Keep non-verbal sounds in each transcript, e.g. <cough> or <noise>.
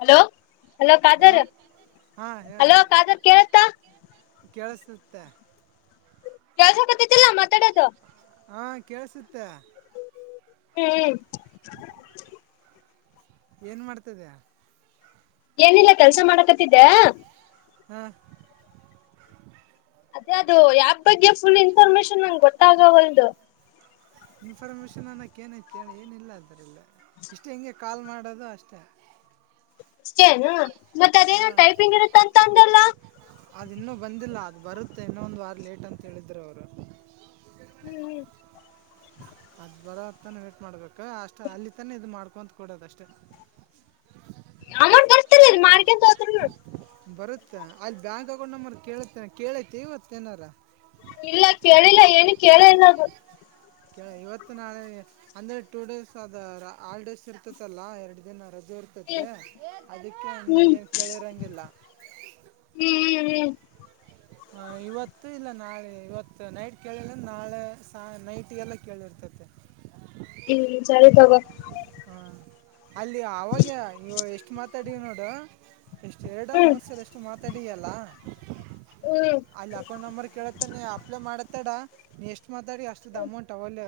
Hello hello ಹಾ ಹೇಳ hello Khader ಕೇಳತ್ತ ಕೇಳಸುತ್ತೆ. <unintelligible> ಹಾ ಕೇಳಸುತ್ತೆ. ಹ್ಮ್ <unintelligible> ಏನ್ ಮಾಡ್ತದಯ <unintelligible> ಏನಿಲ್ಲ ಕೆಲ್ಸ ಮಾಡಕತ್ತಿದ್ದ ಹ್ಮ ಅದೇ ಅದು <unintelligible> ಬಗ್ಗೆ ಫುಲ್ ಇನ್ಫಾರ್ಮೇಶನ್ ನಂಗೆ ಗೊತ್ತಾಗ ಹೊಲ್ದು ಇನ್ಫಾರ್ಮೇಶನ್ ಅನ್ನಕ್ <unintelligible> ಕೇಳಿ ಏನಿಲ್ಲ ಅದ್ರಲ್ಲ. ಇಷ್ಟ ಹಿಂಗೆ ಕಾಲ್ ಮಾಡೋದು ಅಷ್ಟೇ. ಅಷ್ಟೇನು ಮತ್ ಅದೇನೋ ಹಾಂ ಟೈಪಿಂಗ್ ಇರುತ್ತ ಅಂತ ಅಂದಲ್ಲ. ಅದು ಇನ್ನೂ ಬಂದಿಲ್ಲ ಅದು ಬರುತ್ತೆ ಇನ್ನೊ ಒಂದು ವಾರ ಲೇಟ್ ಅಂತೇಳಿದ್ರು ಅವರು ಹ್ಮ್ ಹ್ಮ್ <unintelligible> ಅದ್ ಬರೋ ತಾನ <unintelligible> ಮಾಡ್ಬೇಕ ಅಷ್ಟ ಅಲ್ಲಿ ತಾನೆ ಇದ್ ಮಾಡ್ <unintelligible> ಕೊಡೋದಷ್ಟೇ <unintelligible> ಬರುತ್ತೆ ಅಲ್ಲಿ ಬ್ಯಾಂಕ್ ಅಕೌಂಟ್ ನಂಬರ್ ಕೇಳತ್ತೇ <unintelligible> ಕೇಳೈತಿ ಇವತ್ತು ಏನಾರ. ಇಲ್ಲ ಕೇಳಿಲ್ಲ ಏನು ಕೇಳೆ ಇಲ್ಲ ಅದು <unintelligible> ಇವತ್ತು ನಾಳೆ ಅಂದ್ರೆ ಟೂ ಡೇಸ್ ಅದ ಹಾಲಿಡೇಸ್ ಇರ್ತತಲ್ಲಾ ಎರಡು ದಿನ ರಜ್ <unintelligible> ಅದಕ್ಕೆ ಇನ್ನ ಹ್ಮ್ ಹ್ಮ್ ಏನ್ ಕೇಳಿರಂಗಿಲ್ಲ. ಹ್ಮ್ ಹ್ಮ್. ಹ ಇವತ್ತು ಇಲ್ಲ ನಾಳೆ ಇವತ್ತು ನೈಟ್ ಕೇಳಿಲ್ಲ್ರ <unintelligible> ನಾಳೆ ಸಾ ನೈಟ್ಗೆಲ್ಲ ಕೇಳಿರ್ತತೆ. ಹ್ಮ್ <unintelligible> ತಗೋ. ಹಾಂ ಅಲ್ಲಿ ಅವಾಗ್ಯ <unintelligible> ಇವಾಗ ಎಷ್ಟು ಮಾತಾಡಿವ್ ನೋಡು ಎಷ್ಟು ಎರಡ ಹ್ಮ್ ಮೂರ್ ಸಲ ಎಷ್ಟು ಮಾತಾಡಿಯಲ್ಲ ಹ್ಮ್ ಅಲ್ಲಿ ಅಕೌಂಟ್ ನಂಬರ್ ಕೇಳತ್ತಾನೆ ಅಪ್ಲೈ ಮಾಡತ್ತೇಡ <unintelligible> ನೀ ಎಷ್ ಅಷ್ಟು ಮಾತಾಡಿ ಅಷ್ಟದು ಅಮೌಂಟ್ ಅವಲ್ಲೇ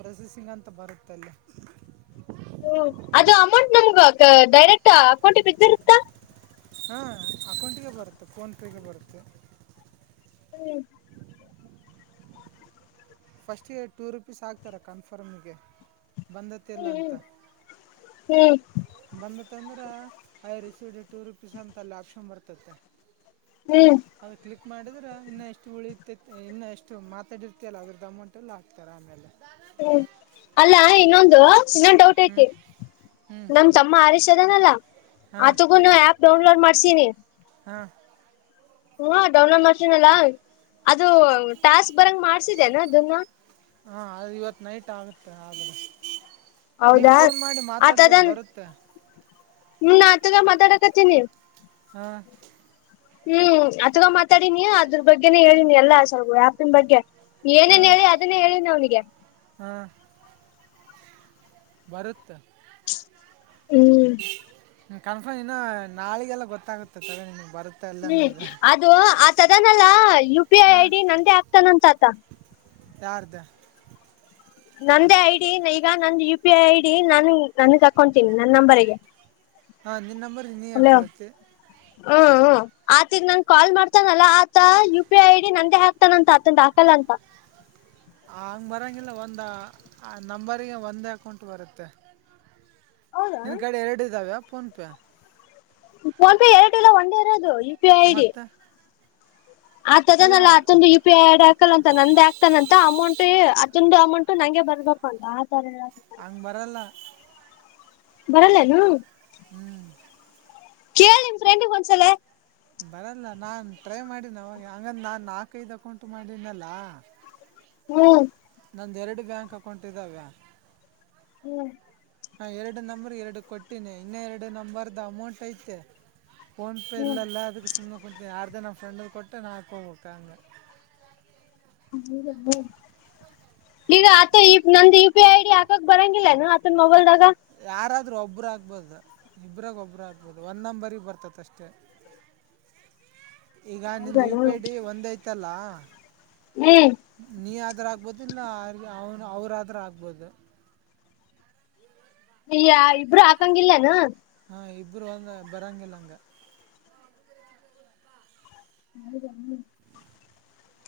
ಪ್ರೊಸೆಸಿಂಗ್ ಅಂತ ಬರುತ್ತ ಅಲ್ಲಿ. ಹ್ಮ ಅದು ಅಮೌಂಟ್ ನಮ್ಗ ಡೈರೆಕ್ಟ್ <unintelligible> ಅಕೌಂಟಿಗೆ ಬಿದ್ದಿರುತ ಹಾಂ ಅಕೌಂಟಿಗೆ ಬರುತ್ತೆ ಫೋನ್ಪೇಗೆ ಬರುತ್ತೆ. ಹ್ಮ್. ಫಸ್ಟ್ <unintelligible> ಟೂ ರುಪೀಸ್ ಹಾಕ್ತಾರ ಕನ್ಫರ್ಮ್ಗೆ. ಬಂದತಿಲ್ಲ <unintelligible> ಹ್ಮ್ ಅಂತ. ಹ್ಮ್ ಹ್ಮ್ ಬಂದತ್ತಂದ್ರೆ ಐ ರಿಸೀಡಿ ಟೂ ರುಪೀಸ್ ಅಂತ ಅಲ್ಲಿ ಆಪ್ಷನ್ ಬರ್ತಯ್ತೆ. <unintelligible> ಹ್ಮ್ ಅದು ಕ್ಲಿಕ್ ಮಾಡಿದ್ರೆ <unintelligible> ಇನ್ನು ಎಷ್ಟು ಉಳಿಯುತ್ ಇನ್ನು ಎಷ್ಟು ಮಾತಾಡಿರ್ತಲ್ಲ ಅದ್ರದ್ದ <unintelligible> ಅಮೌಂಟ್ ಎಲ್ಲ ಹಾಕ್ತಾರೆ ಆಮೇಲೆ ಹ್ಮ್ ಅಲ್ಲಾ ಇನ್ನೊಂದು ಇನ್ನೊಂದು ಡೌಟ್ ಹ್ಞೂ ಐತಿ. ಹ್ಞೂ ನಮ್ ತಮ್ಮ ಆರೀಷ್ ಅದನಲ್ಲ ಹಾಂ ಆತಗೂನು ಆಪ್ ಡೌನ್ಲೋಡ್ ಮಾಡ್ಸಿನಿ. ಹಾಂ. ಹ್ಮ ಡೌಲೋಡ್ ಮಾಡ್ಸಿನ್ ಅಲ್ಲ ಅದು ಟಾಸ್ಕ್ ಬರಂಗ ಮಾಡ್ಸಿದೇನ ಅದನ್ನ <unintelligible> ಹಾ <unintelligible> ಅ ಇವತ್ ನೈಟ್ ಆಗುತ್ತೆ ಆದ್ರ. ನೀವ ಹೌದಾ ಫೋನ್ ಮಾಡಿ ಮಾತಾಡ್ಬೋದು ಆತದನ್ ಬರುತ್ತೆ. ಹ್ಮ್ <unintelligible> ಮಾತಾಡಕತೀನಿ. <unintelligible> ಹ್ಮ್ <unintelligible> ಮಾತಾಡಿನಿ ಅದ್ರ ಬಗ್ಗೆನೇ ಹೇಳನಿ ಎಲ್ಲಾ ಯ್ಯಾಪನ್ ಬಗ್ಗೆ. ಏನೇನ್ ಹಾಂ ಹೇಳಿ ಅದನ್ನೇ ಹೇಳಿನ ಅವ್ನಿಗೆ <unintelligible> ಬರುತ್. <unintelligible> ಹ್ಮ್. ಹ್ಮ ಕನ್ಫರ್ಮ್ ಇನ್ನು ನಾಳಿಗೆಲ್ಲ ಗೊತ್ತಾಗುತ್ತೆ ತಗ ನಿಮಗೆ. ಬರುತ್ತೆ ಇಲ್ಲ ಹ್ಮ್ ಅನ್ನೋದು ಅದು ಆ ತದಾನಲ್ಲ U P I I D ನಂದೇ ಆಗ್ತಾನಂತ ಆತ. ಯಾರದ. ನಂದೇ ಐಡಿ ಈಗ ನಂದು ಯು ಪಿ ಐ ಐಡಿ ನನ್ ನನ್ನ ತಕೊತೀನಿ ನನ್ನ ನಂಬರ್ಗೆ. ಹಾ ನಿನ್ ನಂಬರ್ ನೀ ಹಾ ಹಲೋ ಕೊಳತ್ತ. ಹ್ಮ್ ಆತ ನನ್ ಕಾ ಮಾಡತಾನಲ್ಲ ಆತ ಯು ಪಿ ಐ ಐಡಿ ನಂದೇ ಹಾಕ್ತಾನಂತ ಆತಾ ಅಂತ ಹಂಗೆ ಬರೋಂಗಿಲ್ಲ ಒಂದು ಆ ನಂಬರ್ರಿಗೆ ಒಂದೇ ಅಕೌಂಟ್ ಬರುತ್ತೆ. ಹೌದಾ ನಿನ್ ಕಡೆ ಎರಡು ಇದ್ದಾವೆ ಫೋನ್ಪೇ. ಫೋನ್ ಪೇ ಎರಡು ಇಲ್ಲ ಒಂದೇ ಇರೋದು ಪಿ ಐ ಐ ಡಿ ಮತ್ತೆ. ಆತದನಲ್ಲ ಅತೊಂದು ಯು ಪಿ ಐ ಆರ್ಡ್ ಹಾಕಲ್ಲ ಅಂತ ನಂದೇ ಆಗ್ತಾನಂತ. ಮ ಅಮೌಂಟ್ ಅದೊಂದು ಅಮೌಂಟ್ ನಂಗೆ ಬರ್ಬೇಕು ಅಂತ ಆತರ ಹಂಗ್ ಬರಲ್ಲ. ಬರಲ್ಲನು. ಹ್ಮ್. ಕೇಳ ನಿಮ ಫ್ರೆಂಡಿಗೆ ಒಂದ್ಸಲ. ಬರಲ್ಲ ನಾನ್ ಟ್ರೈ ಮಾಡೀನ ಅವಾಗ ಹಂಗಂದ ನಾನ್ ನಾಲ್ಕೈದ ಹಾಕ ಉಂಟು ಮಾಡನಲ್ಲ. ಹ್ಮ್. ನನ್ನ ಎರಡು ಬ್ಯಾಂಕ್ ಅಕೌಂಟ್ ಇದ್ದಾವೆ. ಹ್ಮ್. ಹಾ ಎರಡು ನಂಬರ್ ಎರಡು ಕೊಟ್ಟೀನಿ ಇನ್ನ ಎರಡು ನಂಬರ್ದ ಅಮೌಂಟ್ ಐತೆ. ಫೋನ್ ಪೇ ಹ್ಮ್ ಇಲ್ಲಲ್ಲ ಅದುಕ್ಕೆ ಸುಮ್ನೆ ಯಾರಾರ್ ಇದ ನಮ್ಮ ಫ್ರೆಂಡ್ ಕೊಟ್ಟೆ ನಾ ಹಾಕ ಹೋಗ್ಬೇಕಂಗ ಹ್ಮ <unintelligible> ಈಗ ಆತ ನಂದ U P I I D ಹಾಕಕ್ ಬರಂಗಿಲ್ಲಾನ ಆತನ್ ಮೊಬೈಲ್ದಾಗ ಯಾರಾದ್ರೂ ಒಬ್ಬರು ಆಗ್ಬೋದು ಇಬ್ರಾಗ ಒಬ್ಬ್ರ ಆಗ್ಬೋದು ಒಂದ್ ನಂಬರ್ಗ್ ಬರ್ತತಿ ಅಷ್ಟೇ <inaudible> ಈಗ ನಿಮ ಹೌದಾ ಯು ಪಿ ಐ ಡಿ ಒಂದ್ ಐತಲ್ಲ ಹ್ಮ್ ನೀ ಆದ್ರ ಆಗ್ಬೋದು ಇಲ್ಲ ಅವ ಅವನು ಅವ್ರಾದ್ರ ಆಗ್ಬೋದು ಈ ಇಬ್ರು ಹಾಕಂಗಿಲ್ಲೇನು ಹ ಇಬ್ರು ಅಂದ ಬರಾಂಗಿಲ್ಲ ಅಂಗ ಹೌದನು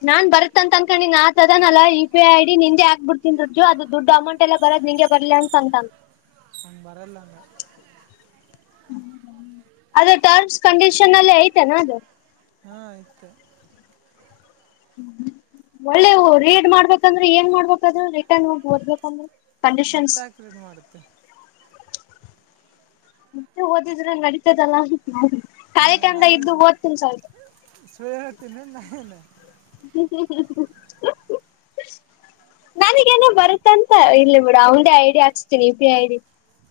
ನಾನ್ ಬರತ್ತ ಅನ್ಕೊಂಡಿ ಆತದಾನಲ್ಲ ಯು ಪಿ ಐ ಐಡಿ ನಿಂದೆ ಆಕ್ಬಿಡ್ತೀನ್ ರುಜ ಅದು ದುಡ್ ಅಮೌಂಟ್ ಎಲ್ಲ ಬರ ನಿಂಗೆ ಬರ್ಲಿ ಅಂತ <unintelligible> ಹ್ ಬರಲ್ಲಂದ ಅದು ಟರ್ಮ್ಸ್ ಕಂಡೀಷನ್ ಅಲ್ಲಿ ಐತೆನಾ ಅದು ಹಾ ಆಯ್ತು ಒಳ್ಳೇ ರೀಡ್ ಮಾಡ್ಬೇಕಂದ್ರೆ ಏನ್ ಮಾಡ್ಬೇಕದು ರಿಟರ್ನ್ ಹೋಗ ಓದ್ಬೇಕಂದ್ರೆ ಮತ್ತ ಕಂಡೀಷನ್ಸ್. ಆಕ್ರಡ್ ಮಾಡುತ್ತೆ ಮತ್ತೆ ಓದಿದ್ರೆ ನಡತದಲ್ಲ ಹಾ ನಾಯನ್ ಸ್ವಲ್ಪ. ಸುಳ್ಳ ಹಡ್ತೀನ ನನ್ ಹ್ಮ ಹ್ಮ್ ಹ್ಮ ಹ್ಮ ನನಗೇನೋ ಬರುತ್ತ ಅಂತ ಇಲ್ಲಿ ಬಿಡು ಅವೇ ಐಡಿ ಹಾಕ್ತೀನಿ ಇ ಪ್ರಿ ಐಡಿ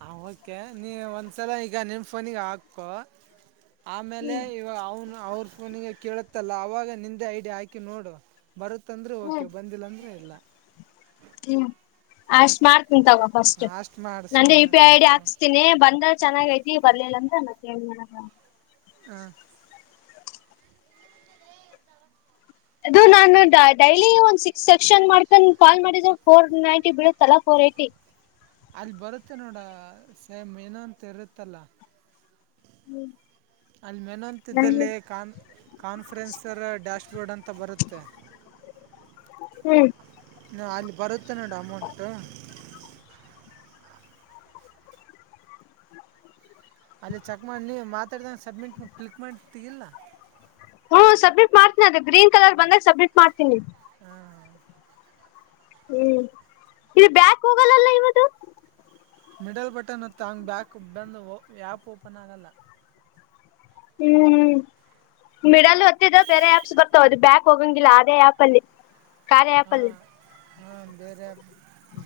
ಹ ಓಕೆ ನೀ ಒಂದ್ಸಲ ಈಗ ನಿಮ ಫೋನಿಗೆ ಹಾಕು ಆಮೇಲೆ ಹ್ಮ್ ಇವಾಗ ಅವನು ಅವ್ರ ಫೋನಿಗೆ ಕೇಳತ್ತಲ್ಲ ಅವಾಗ ನಿಂದೆ ಐಡಿಯಾ ಹಾಕಿ ನೋಡು ಬರುತ್ತಂದ್ರೆ ಓಕೆ ಹ್ಮ್ ಬಂದಿಲ್ಲ ಅಂದ್ರೆ ಇಲ್ಲ ಹ್ಮ್ ಅಷ್ಟ್ಮಾರ ತಗ ಫಸ್ಟ್ ಹಾಂ ಅಷ್ಟು ಮಾಡು ಅಂದೆ ಸುಮ್ಮನೆ U P I I D confirm ಹಾಕ್ಸ್ತೀನಿ ಬಂದ್ರ ಚೆನ್ನಾಗ ಐತಿ ಬರ್ಲಿಲ್ಲ ನಂಗೆನ್ಮಡಕ್ ಆಗುತ್ತೆ ಹ ಇದು ನಾನು ಡೈಲಿ ಒಂದ್ ಸಿಕ್ಸ್ ಸೆಕ್ಷನ್ ಮಾಡ್ಕೊಂಡ್ ಕಾಲ್ ಮಾಡಿದ ಫೋರ್ ನೈಂಟಿ ಬಿಡಲ ಪ್ರೀತಿ ಅಲ್ಲಿ ಬರುತ್ತೆ ನೋಡ ಸೇಮ್ ಏನೋಂತ ಇರುತ್ತಲ್ಲ ಅಲ್ಲಿ ಹ್ಮ್ ಮೆನಂತಲ್ಲಿ ಕಾ ಕಾನ್ಫರೆನ್ಸರ್ ಡ್ಯಾಶ್ ಕಡ್ ಅಂತ ಬರುತ್ತೆ ಹ್ಮ್ ನಾ ಅಲ್ಲಿ ಬರುತ್ತೆ ನೋಡು ಅಮೌಂಟು ಅಲ್ಲಿ ಚೆಕ್ ಮಾಡ ನೀ ಮಾತಾಡಿದಂಗ ಸಬ್ಮಿಟ್ ಕ್ಲಿಕ್ ಮಾಡ್ತಿಗಿಲ್ಲಾ ಹ್ಮ ಸಬ್ಮಿಟ್ ಮಾಡ್ತೀನಿ ಅದ ಗ್ರೀನ್ ಕಲರ್ ಬಂದಾಗ ಸಬ್ಮಿಟ್ ಮಾಡ್ತೀನಿ ಹಾಂ ಹ್ಮ್ ಇದು ಬ್ಯಾಕ್ ಹೋಗಲ್ಲಲ್ಲ ಇವದು ಮಿಡಲ್ ಬಟನ್ ಹೊತ್ತ ಹಂಗ್ ಬ್ಯಾಕ್ ಬಂದು ಆಪ್ ಓಪನ್ ಆಗಲ್ಲ ಹ್ಮ್್ಮ ಮಿಡಲ್ ಹೊತ್ತಿದ್ರೆ ಬೇರೆ ಆ್ಯಪ್ಸ್ ಬರ್ತಾವ ಅದು ಬ್ಯಾಕ್ ಹೋಗಂಗಿಲ್ಲ ಅದೇ ಆ್ಯಪ್ ಅಲ್ಲಿ ಕಾರ್ಯ ಹ್ಯಾಪಲ್ಲಿ ಹಾ ಬೇರೆ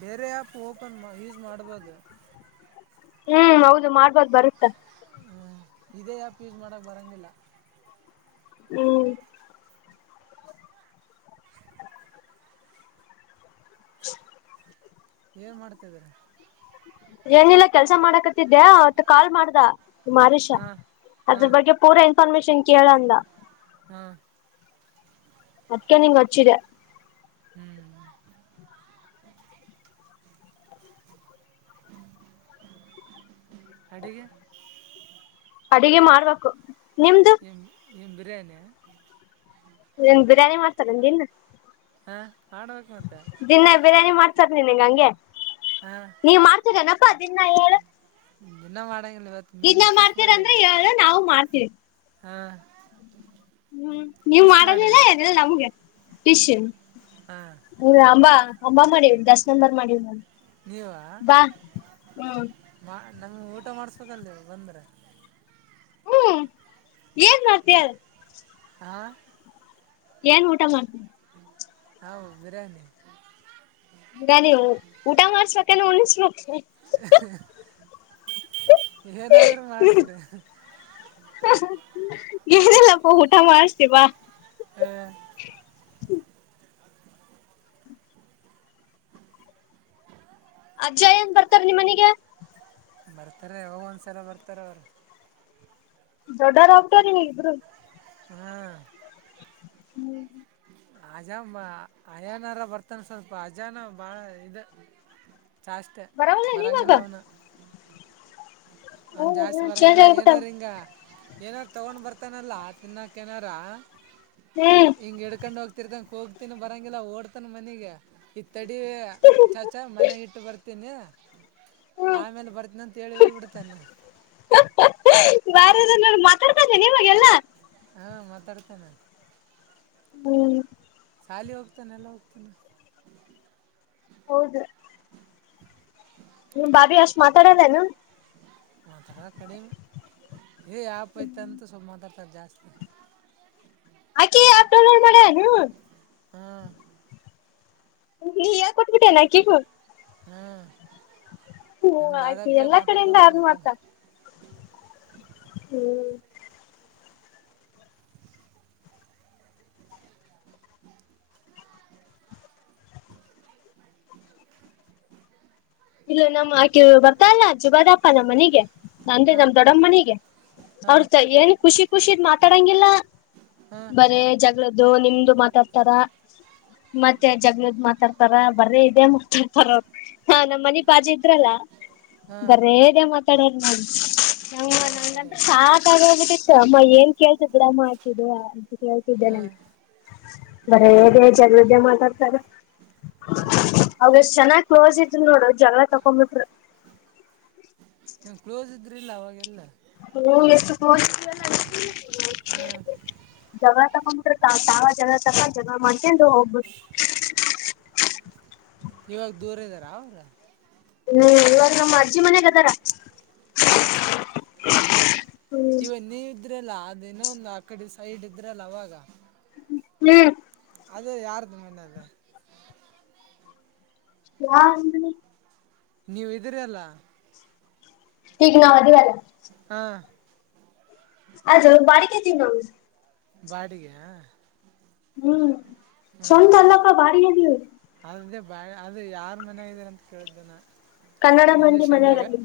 ಬೇರೆ ಆ್ಯಪ್ ಓಪನ್ ಯೂಸ್ ಮಾಡ್ಬೋದು ಹ್ಮ್ ಹೌದು ಮಾಡ್ಬೋದು ಬರುತ್ತಾ ಹ್ಮ್ ಇದೇ ಯಾಪ್ ಯೂಸ್ ಮಾಡಕ್ ಬರಂಗಿಲ್ಲ ಹ್ಮ್ ಚಾಕ್ ಏನ್ ಮಾಡ್ತಿದ್ರ ಏನಿಲ್ಲ ಕೆಲ್ಸ ಮಾಡಕತ್ತಿದ್ದ್ಯಅವತ್ತು ಕಾಲ್ ಮಾಡ್ದ ನಿರೀಷ ಹಾಂ ಅದ್ರ ಹಾಂ ಬಗ್ಗೆ ಪೂರಾ ಇನ್ಫಾರ್ಮೇಶನ್ ಕೇಳಂದ ಹಾಂ ಅದ್ಕ ನಿಂಗ ಹಚ್ಚಿದೆ ಹ್ಮ್ ಅಗೆ ಅಡಗೆ ಮಾಡಾರ್ಬೇಕು ನಿಮ್ದು ನೀನು ಬಿರಿಯಾನಿ ಇನ್ ಬಿರಿಯಾನಿ ಮಾಡ್ತಾರ ನಿನ್ ಹಾಂ ಮಾಡ್ಬೇಕು ಮತ್ತೆ ದಿನ ಬಿರಿಯಾನಿ ಮಾಡ್ಸದ ನೀ ನಿಂಗ ಹಂಗೆ ಹಾಂ ನೀವ ಮಾಡ್ತರೇನಪ್ಪಾ ದನ್ನ ಹೇಳ ಇನ್ನೂ ಮಾಡೋಂಗಿಲ್ಲ ಇವತ್ತು ಮೀನು ಇದನ್ನ ಫಿಶ್ ಮಾಡ್ತೀರಂದ್ರೆ ಹೇಳ್ದ ನಾವು ಮಾಡ್ತೀವಿ ಹಾ ಹ್ಮ್ ನೀವ್ ಮಾಡದಿಲ್ಲ ಎದೆಲ್ಲ ನಮ್ಗೆ ಫಿಶ್ ಹಾಂ ಹ ಅಂಬಾ ಅಂಬಾ ಮಾಡೀವ ದಸ್ ನಂಬರ್ ಮಾಡೀವ ನ ನೀವಾ ಬಾ ಹ್ಮ್ ನಮ್ಗೆ ಊಟ ಮಾಡ್ಸ್ಬೇಕಲ್ ಬಂದ್ರೆ ಹ್ಮ್ ಏನ್ ಮಾಡ್ತ ಹ ಏನ್ ಊಟ ಮಾಡ್ತೀ ಹಾ ಬಿರಯಾನಿ ಹ ನೀವು ಊಟ ಮಾಡಸ್ಬೇಕ ಉಣಿಸ ಏನಾದ್ರೂ ಮಾಡ್ಸ್ ಏನಲ್ಲಪ್ಪ ಊಟ ಮಾಡ್ತೀವಾ ಹ ಅಜ್ಜಯ ಏನ್ ಬರ್ತಾರ ನಿಮ್ಮನಿಗೆ ಬರ್ತಾರ ಅವಾಗ ಒಂದ್ಸಲ ಬರ್ತಾರ ಅವ್ರ ದೊಡ್ಡಾರ ಹೋಗತಾರ ನೀ ಇಬ್ರು ಹ್ಮ್ ಹ್ಮ್ ಅಜ ಅಯಾನಾರ ಬರ್ತನ್ ಸ್ವಲ್ಪ ಅಜಾನ ಬಾಳ ಇ ಚಾಷ್ಟೆ ಬರವಲ್ಲ ಬರಂಗಿಲ್ಲ ನೀವಾಗ ಅವನು ಒಂದ್ ಹೌದ ಜಾಸ್ತಿ ಚೇಂಜ್ ಬರಂಗಿಲ್ಲ ಆಗ್ಬಿಟ್ಟಲ್ ಏನಾರ ಹಿಂಗ ಏನಾರ ತಗೊಂಡ್ ಬರ್ತಾನಲ್ಲ ತಿನ್ನಕ ಏನಾರ ಹಿಂಗ ಇಡ್ಕೊಂಡ್ ಹೋಗ್ತ ರ್ದಂ ಹೋಗ್ತನ ಬರಂಗಿಲ್ಲ ಓಡ್ತಾನ ಮನಗೆ ತೆಡಿ ಚಾಚಾ ಮನೆಾಗ ಇಟ್ಟ ಬರ್ತೀನಿ ಆಮೇಲೆ ಬರ್ತಿನನ ಅಂತ ಹೇಳಿ ಹೋಗ್ಬಿಡ್ತ ಬಾರ ನೋಡಿ ಮಾತಾಡ್ತದೆ ನಿಮಗೆಲ್ಲ ಹಾ ಮಾತಾಡ್ತೇನೆ ಹ್ಮ್ ಸಾಲಿ ಹೋಗ್ತಾನ ಎಲ್ಲ ಹೋಗ್ತಾನ ಹೌದು ನಿಮ್ ಬಬಿ ಅಷ್ಟ್ ಮಾತಾಡೋದನು ಮಾತಾಡ ಕಡಿಮೆ ಏ ಯಾಪ್ ಐತಂತ ಸ್ವಲ್ಪ ಮಾತಾಡ್ತದ ಜಾಸ್ತಿ ಆಕಿ ಆಪ್ ಡೌನ್ಲೋಡ್ ಮಾಡ್ಯಾನು ಹಾಂ ನೀ ಯಾ ಕೊತ್ಬಿಟ್ಟೆನಾ ಕಗೂ ಹ್ಮ್ ಹ್ಮ ಆಕೀ ಎಲ್ಲಾ ಕಡೆಯಿಂದ ಆದ ಮಾತ ಕೊಡ್ತಾಳೆ ಹ್ಮ್ ಇಲ್ಲ ನಮ್ಮ್ ಆಕೆ ಮತ್ತು ಬರ್ತಾಲ್ಲ ಜುಬದಪ್ಪಾ ನಮ್ಮ್ ಮನಿಗೆ ಅಂದ್ರೆ ಹಾಂ ನಮ್ ದೊಡ್ಡಮ್ಮ ಮನಿಗೆ ಅವ್ರ ಹಾಂ ಏನ್ ಖುಷಿ ಖುಷಿದ್ ಮಾತಾಡಂಗಿಲ್ಲ ಹಾಂ ಬರೇ ಜಗಳದ್ದು ನಿಮ್ದು ಮಾತಾಡ್ತಾರ ಮತ್ತೆ ಜಗ್ಗಳದ ಮಾತಾಡ್ತಾರ ಬರ ಇದೆ ಹ ಹಾ ನಮ್ಮ ಮನಿ ಪಾಜಿ ಇದ್ರಲ್ಲ ಹಾಂ ಬರೇದ ಮಾತಾಡೋ ಮಾಡಿ. ಹ ಇದೇ ನಂತ ಮಾತಾಡ್ಯಾರ ಸಾಕಾಗೋಗ್ಬಿಟ್ಟಿತ್ತು ಅಮ್ಮ ಏನ್ ಕೇಳ್ಸ್ ಗಡಮ್ಮ ಹಾಕಿದ. ಹೇಳ್ತಿದ್ದೇನೆ ಹಾಂ ಬರ ಹೇಗೆ ಜಾಗ ವದೆ ಮಾತಾಡ್ತಾರೆ. ಹಾಂ ಅವಷ್ಟ್ ಚೆನ್ನಾಗ್ ಕ್ಲೋಸ್ ಇದರು ನೋಡು ಜಗಳ ತಕೊಬಿಟ್ರಿ. ಕ್ಲೋಸ್ ಇದ್ರಿಲ್ಲ ಅವಾಗೆಲ್ಲ. ಹ್ಮ್ ಎಷ್ಟ ಫೋನ್ ಹ್ಮ ಜ ತಕೊ್ಬಿಟ್ರ ತ ತಾವ ಜ ತಕೊಂಡ ಜ ಮ್ತನ್ ಹೋಗ್ಬಿ. ಇವಾಗ ದೂರ ಇದ್ದಾರ ಅವ್ರ. ಹ್ಮ್ಲ್ ಮಾಡ. ಮನೆಗದರ ಹಾಂ ಹ. ಇವಾಗ ನೀವು ಇದ್ರಲ್ಲ ಅದೇನೊ ಒಂದು ಆಕಡೆ ಸೈಡ್ ಇದ್ರಲ್ಲ ಅವಾಗ ಹ್ಮ್. ಅದ ಯಾರ್ದನ ಅಲ್ಲ. ಯಾ ಅಂದಿ. ನೀವು ಇದ್ದೀರಿ ಅಲ್ಲ. ಈಗ ನಾವು ಇದೀವಿ ಅಲ್ಲ ಹಾ. ಅದು ಬಾಡ ಕತೀವಿ ನಾವು. ಬಾಡಿಗೆ. ಹ್ಮ್ ಸವಂತ ಹ್ಮ್ ಅಲ್ಲಪ ಭಾಡಿಗಿ ಆದಿವಿ. ಬ ಅದ ಯಾರ್ ಮನ್ಗ ಇದರ ಅಂತ ಕೇಳಿದ್ದನ. ಕನ್ನಡ ಮಂದಿ ಮನೆಯರಲ್ಲಿ.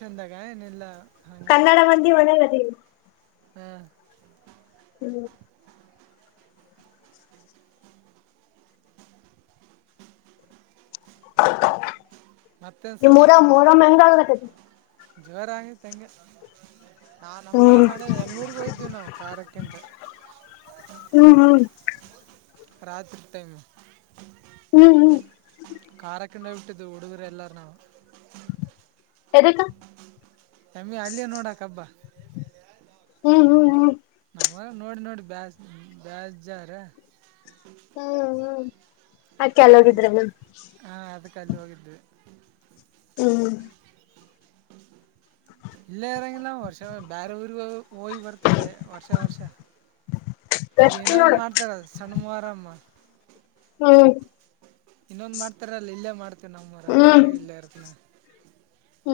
ಚಂದಾಗ ಏನಲ್ಲ. ಕನ್ನಡ ಮಂದಿ ಮನಾಗ ಆದಿವಿ. ಹ್ಮ. ಹ್ಮ್. ಮತ್ತೇನು ಈ ನಿಮ್ ಊರಗ ಸಮಾಚಾರ ಮೋರಂ ಹೆಂಗ್ ಆಗತದ ಜೋರ ಹಂಗ ತಂಗ ನಾ ನಮ್ಮ್ರ ಹ್ಮ್ ಮಾಡ್ಯ ಎಮ್ನೂರ್ಗೋಯ್ದೇವಿ ನಾವು ಕಾರಖಕ್ಕಂತ. ಹ್ಮ್ ಹ್ಮ್ ರಾತ್ರಿ ಟೈಮ್. ಹೂ ಹೂ ಕಾರ್ಯಕೊಂಡು ಹೋಗಿ ಬಿಟ್ಟಿದ್ವಿ ಹುಡುಗರು ಎಲ್ಲಾರ ನಾವು. ಎದಕ್ಕ ನಮ್ಮಿ ಅಲ್ಲಿ ನೋಡಕ್ ಹಬ್ಬ. ಹೂ ಹೂ ಹೂ ನೋಡಿ ನೋಡಿ ಬೇ ಬೇಜ್ಜ್ರ. ಹೂ ಹೂ ಅದ್ಕೆ ಎಲ್ಲಿ ಹೋಗಿದ್ರೇನ ಕಲ್ಲ ಹೋಗಿದ್ದ್ವಿ. ಹೂ ಇಲ್ಲ ಇರಂಗಿಲ್ಲ ವರ್ಷ ಬೇರೆ ಊರಿಗೆಗ ಹೋಗಿ ಬರ್ತಡೇ ವರ್ಷ ವರ್ಷ. ಈಗ ಎಷ್ಟು ಇನ್ನೊಂದು ನೋಡು ಮಾಡ್ತಾರ ಸಣ್ಣಮೋರಂ. ಹ್ಮ್ ಇನ್ನೊಂದ್ ಮಾಡ್ತಾರಲ್ಲ ಇಲ್ಲೇ ಮಾಡ್ತವಿ ನಮ್ಮ್ ಮರ ಅವಾಗ ಇಲ್ಲೇ ಇರ್ತನ. ಹೂ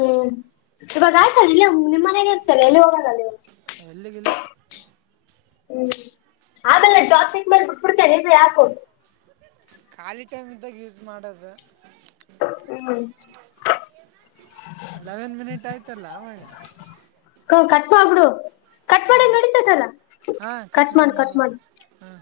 ಇವಾಗ ಆಯ್ತಲ್ಲ ಇಲ್ಲ ನಿಮ್ಮ ಮನೇನ ಇರ್ತಾರೆ ಎಲ್ಲಿ ಹೋಗಲ್ಲಲ್ಲ ಇವಾಗ. ಎಲ್ಲಿಗಿಲ್ಲ. ಹೂ ಆಮೇಲೆ ಜಾಬ್ ಚೆಕ್ ಮೇಲೆ ಬಿಟ್ಬಿಡ್ತೇನೆ ಈ ಆ್ಯಪ್ ಖಾಲಿ ಟೈಮ್ ಇದ್ದಾಗ ಯೂಸ್ ಮಾಡೋದು. ಹ್ಮಹೂ ಲೆವೆನ್ ಮಿನಿಟ್ ಆಯ್ತಲ್ಲ ಅವಳ. ಹೂ ಕಟ್ಪ ಮಾಡಿಬಿಡು. ಹಾ ಹಾ ಕಟ್ ಮಾಡಿ ಮಾಡಬಹುದು ಹಾ.